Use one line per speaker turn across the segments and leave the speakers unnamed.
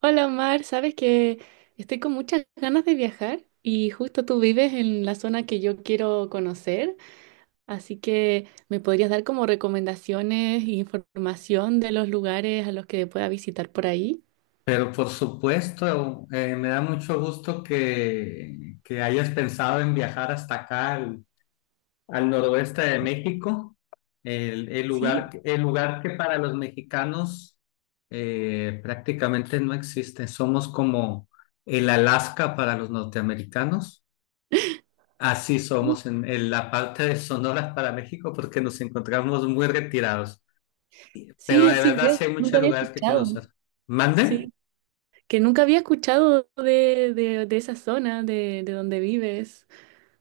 Hola Omar, sabes que estoy con muchas ganas de viajar y justo tú vives en la zona que yo quiero conocer, así que me podrías dar como recomendaciones e información de los lugares a los que pueda visitar por ahí.
Pero por supuesto, me da mucho gusto que hayas pensado en viajar hasta acá, al noroeste de México, el, el lugar,
Sí,
el lugar que para los mexicanos prácticamente no existe. Somos como el Alaska para los norteamericanos. Así somos en la parte de Sonora para México porque nos encontramos muy retirados. Pero
Sí,
de
así
verdad
ves,
sí hay
nunca
muchos
había
lugares que
escuchado.
conocer. ¿Mande?
Sí, que nunca había escuchado de esa zona, de donde vives,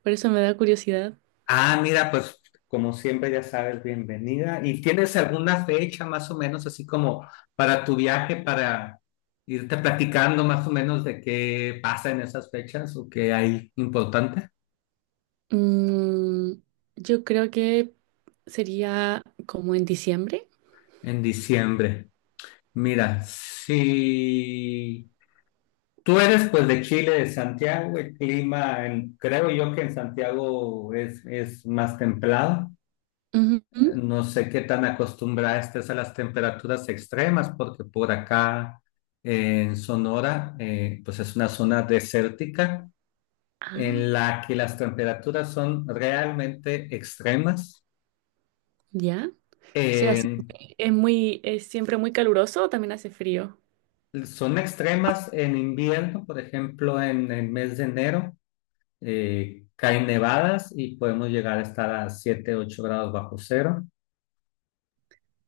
por eso me da curiosidad.
Ah, mira, pues como siempre ya sabes, bienvenida. ¿Y tienes alguna fecha más o menos así como para tu viaje, para irte platicando más o menos de qué pasa en esas fechas o qué hay importante
Mm, yo creo que sería como en diciembre.
en diciembre? Mira, si tú eres pues de Chile, de Santiago, el clima, creo yo que en Santiago es más templado.
Ujú.
No sé qué tan acostumbrada estés a las temperaturas extremas, porque por acá en Sonora, pues es una zona desértica en
Ah,
la que las temperaturas son realmente extremas.
ya. O sea, sí,
En-
es siempre muy caluroso o también hace frío.
son extremas en invierno, por ejemplo, en el mes de enero. Caen nevadas y podemos llegar a estar a 7, 8 grados bajo cero.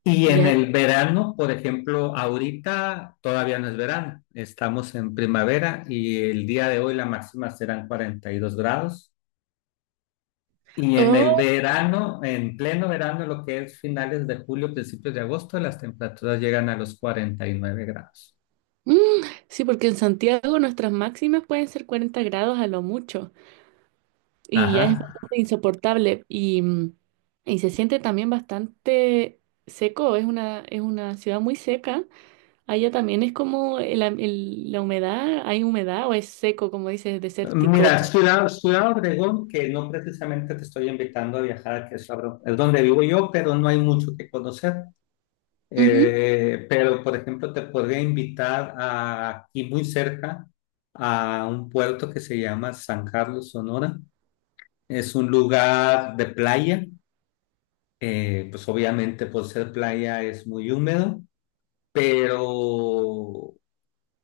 Y en
Ya.
el verano, por ejemplo, ahorita todavía no es verano, estamos en primavera y el día de hoy la máxima serán 42 grados. Y en el
Oh,
verano, en pleno verano, lo que es finales de julio, principios de agosto, las temperaturas llegan a los 49 grados.
mm, sí, porque en Santiago nuestras máximas pueden ser 40 grados a lo mucho y ya
Ajá.
es bastante insoportable y se siente también bastante seco, es una ciudad muy seca. Allá también es como la humedad, hay humedad o es seco, como dices,
Mira,
desértico.
Ciudad Obregón, que no precisamente te estoy invitando a viajar, que es donde vivo yo, pero no hay mucho que conocer.
Ujú,
Pero, por ejemplo, te podría invitar a, aquí muy cerca, a un puerto que se llama San Carlos, Sonora. Es un lugar de playa. Pues obviamente por ser playa es muy húmedo, pero,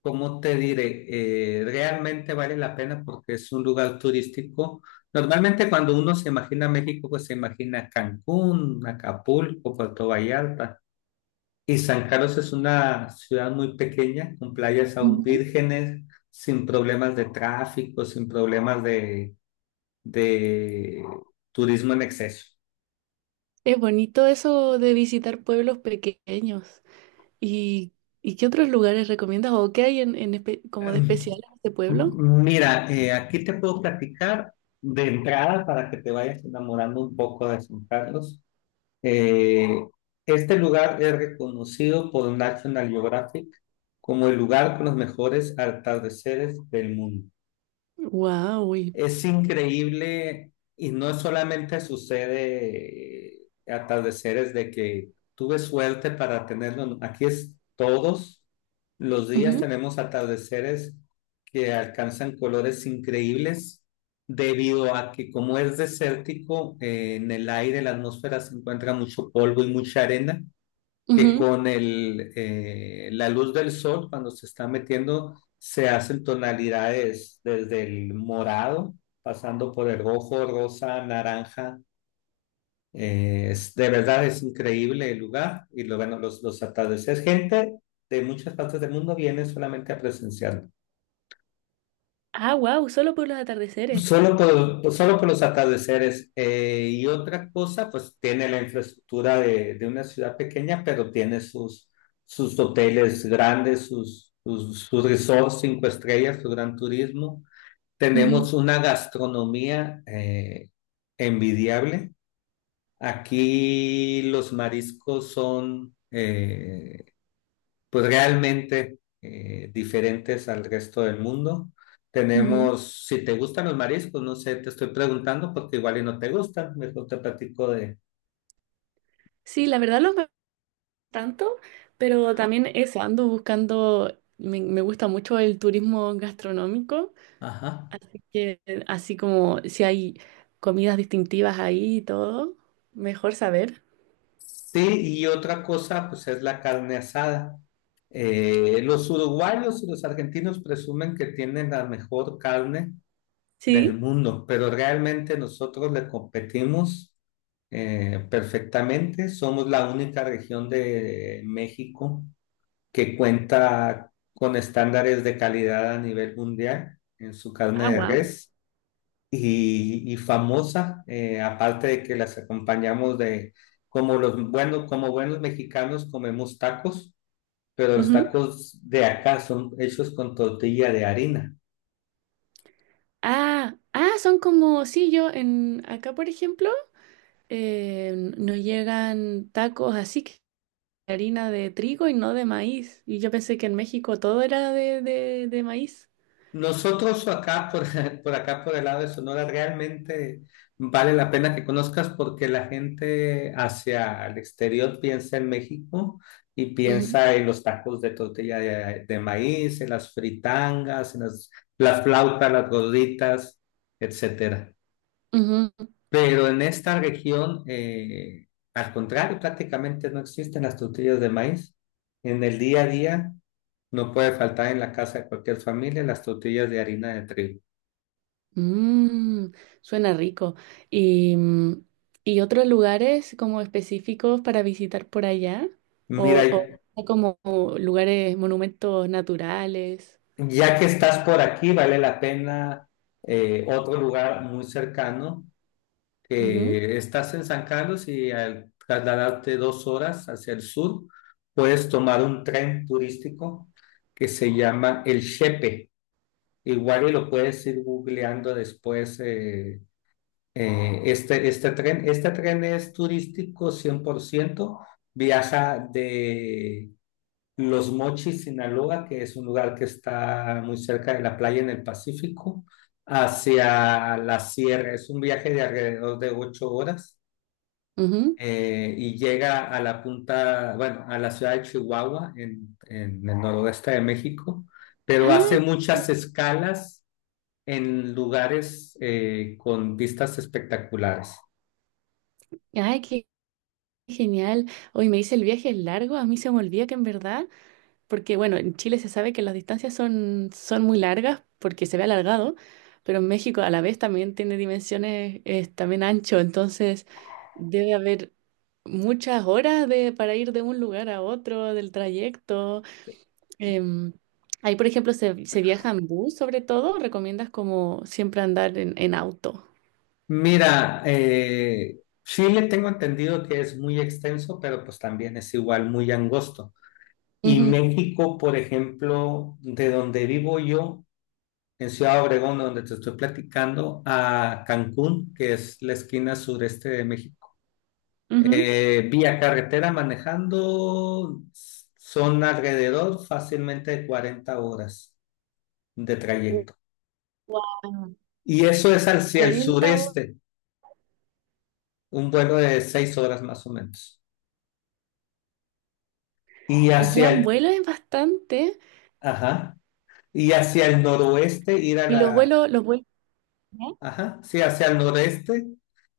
¿cómo te diré? Realmente vale la pena porque es un lugar turístico. Normalmente cuando uno se imagina México, pues se imagina Cancún, Acapulco, Puerto Vallarta. Y San Carlos es una ciudad muy pequeña, con playas aún
ujú.
vírgenes, sin problemas de tráfico, sin problemas de turismo en exceso.
Es bonito eso de visitar pueblos pequeños. ¿Y, y qué otros lugares recomiendas o qué hay como de
Em,
especial en este pueblo?
Mira, aquí te puedo platicar de entrada para que te vayas enamorando un poco de San Carlos. Eh, este lugar es reconocido por National Geographic como el lugar con los mejores atardeceres del mundo.
Wow.
Es increíble, y no solamente sucede, atardeceres de que tuve suerte para tenerlo. No, aquí es todos los días tenemos atardeceres que alcanzan colores increíbles, debido a que, como es desértico, en el aire, la atmósfera, se encuentra mucho polvo y mucha arena que con la luz del sol, cuando se está metiendo, se hacen tonalidades desde el morado, pasando por el rojo, rosa, naranja. De verdad es increíble el lugar y bueno, los atardeceres. Gente de muchas partes del mundo viene solamente a presenciarlo.
Ah, wow, solo por los
pues,
atardeceres.
Solo por, solo por los atardeceres. Y otra cosa, pues tiene la infraestructura de una ciudad pequeña, pero tiene sus hoteles grandes, sus resorts cinco estrellas, su gran turismo.
Ujú,
Tenemos una gastronomía envidiable. Aquí los mariscos son, pues realmente, diferentes al resto del mundo.
ujú.
Tenemos, si te gustan los mariscos, no sé, te estoy preguntando porque igual y no te gustan, mejor te platico de...
Sí, la verdad los veo tanto, pero también eso, ando buscando, me gusta mucho el turismo gastronómico,
Ajá.
así que así como si hay comidas distintivas ahí y todo, mejor saber.
Sí, y otra cosa, pues es la carne asada. Los uruguayos y los argentinos presumen que tienen la mejor carne del
Sí.
mundo, pero realmente nosotros le competimos, perfectamente. Somos la única región de México que cuenta con estándares de calidad a nivel mundial en su carne
Ah,
de
wow.
res, y famosa, aparte de que las acompañamos de, como los bueno como buenos mexicanos comemos tacos, pero los tacos de acá son hechos con tortilla de harina.
Ah, ah, son como, sí, yo en acá, por ejemplo, nos llegan tacos así que harina de trigo y no de maíz. Y yo pensé que en México todo era de maíz.
Nosotros acá, por acá, por el lado de Sonora, realmente vale la pena que conozcas, porque la gente hacia el exterior piensa en México y
Ujú.
piensa en los tacos de tortilla de maíz, en las fritangas, en las flautas, las gorditas, etcétera.
Ujú.
Pero en esta región, al contrario, prácticamente no existen las tortillas de maíz. En el día a día no puede faltar en la casa de cualquier familia las tortillas de harina de trigo.
Mm, Suena rico. Y, mm, ¿Y otros lugares como específicos para visitar por allá?
Mira,
O, o como lugares, monumentos naturales.
ya que estás por aquí, vale la pena, otro lugar muy cercano,
Ujú,
que estás en San Carlos y al trasladarte 2 horas hacia el sur, puedes tomar un tren turístico que se llama el Chepe. Igual y lo puedes ir googleando después. Este tren, este tren, es turístico 100%. Viaja de Los Mochis, Sinaloa, que es un lugar que está muy cerca de la playa en el Pacífico, hacia la sierra. Es un viaje de alrededor de 8 horas,
ujú.
y llega a la punta, bueno, a la ciudad de Chihuahua, en el noroeste de México, pero
Ah,
hace muchas escalas en lugares, con vistas espectaculares.
ay, qué genial. Hoy me dice el viaje es largo. A mí se me olvida que en verdad, porque bueno, en Chile se sabe que las distancias son muy largas porque se ve alargado, pero en México a la vez también tiene dimensiones, es también ancho, entonces debe haber muchas horas de, para ir de un lugar a otro, del trayecto. Em, Ahí, por ejemplo, se viaja en bus sobre todo. ¿Recomiendas como siempre andar en auto?
Mira, Chile tengo entendido que es muy extenso, pero pues también es igual muy angosto. Y
Ujú,
México, por ejemplo, de donde vivo yo, en Ciudad Obregón, donde te estoy platicando, a Cancún, que es la esquina sureste de México.
ujú.
Vía carretera manejando son alrededor fácilmente de 40 horas de trayecto.
Guau,
Y eso es hacia el
40 horas.
sureste, un vuelo de 6 horas más o menos. Y ah,
Ya
hacia
en
el,
vuelo es bastante.
ajá, y hacia el noroeste ir a
Y los
la,
vuelos, los vuelos.
ajá, sí, hacia el noreste,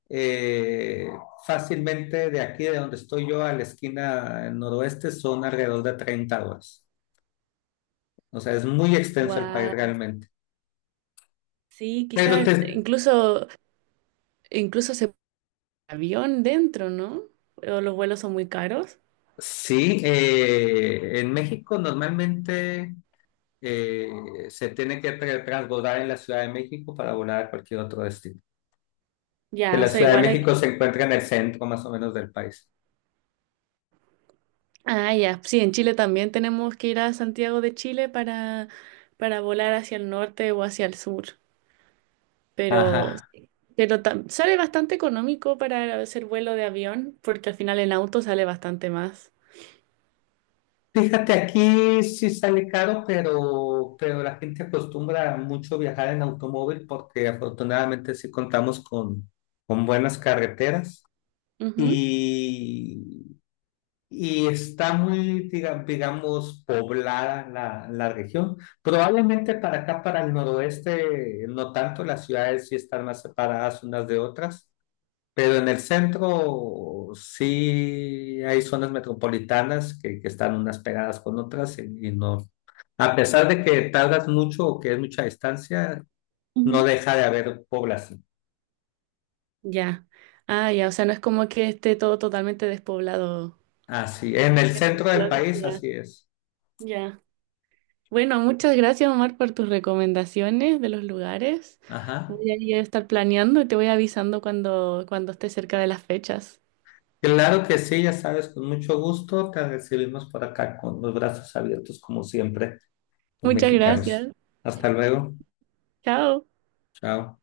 eh, fácilmente de aquí de donde estoy yo a la esquina noroeste son alrededor de 30 horas. O sea, es muy extenso el país
Wow.
realmente.
Sí,
Pero
quizás
te,
incluso se pone avión dentro, ¿no? O los vuelos son muy caros.
sí, en México normalmente, eh, se tiene que transbordar en la Ciudad de México para volar a cualquier otro destino. Que
Ya, o
la
sea,
Ciudad de
igual hay.
México se encuentra en el centro más o menos del país.
Ah, ya. Sí, en Chile también tenemos que ir a Santiago de Chile para volar hacia el norte o hacia el sur. Pero,
Ajá.
pero sale bastante económico para hacer vuelo de avión, porque al final en auto sale bastante más.
Fíjate, aquí sí sale caro, pero, la gente acostumbra mucho viajar en automóvil porque afortunadamente sí contamos con buenas carreteras
Ujú.
y, y está muy, digamos poblada la región. Probablemente para acá, para el noroeste, no tanto, las ciudades sí están más separadas unas de otras. Pero en el centro sí hay zonas metropolitanas que están unas pegadas con otras, y no. A pesar de que tardas mucho o que es mucha distancia, no
Ujú.
deja de haber población.
Ya. Ah, ya, o sea, no es como que esté todo totalmente despoblado.
Así, en el centro
Lo
del país,
dice.
así es.
Ya. Ya. Bueno, muchas gracias, Omar, por tus recomendaciones de los lugares.
Ajá.
Voy a ir a estar planeando y te voy avisando cuando esté cerca de las fechas.
Claro que sí, ya sabes, con mucho gusto te recibimos por acá con los brazos abiertos, como siempre, los
Muchas
mexicanos.
gracias.
Hasta luego.
Chao.
Chao.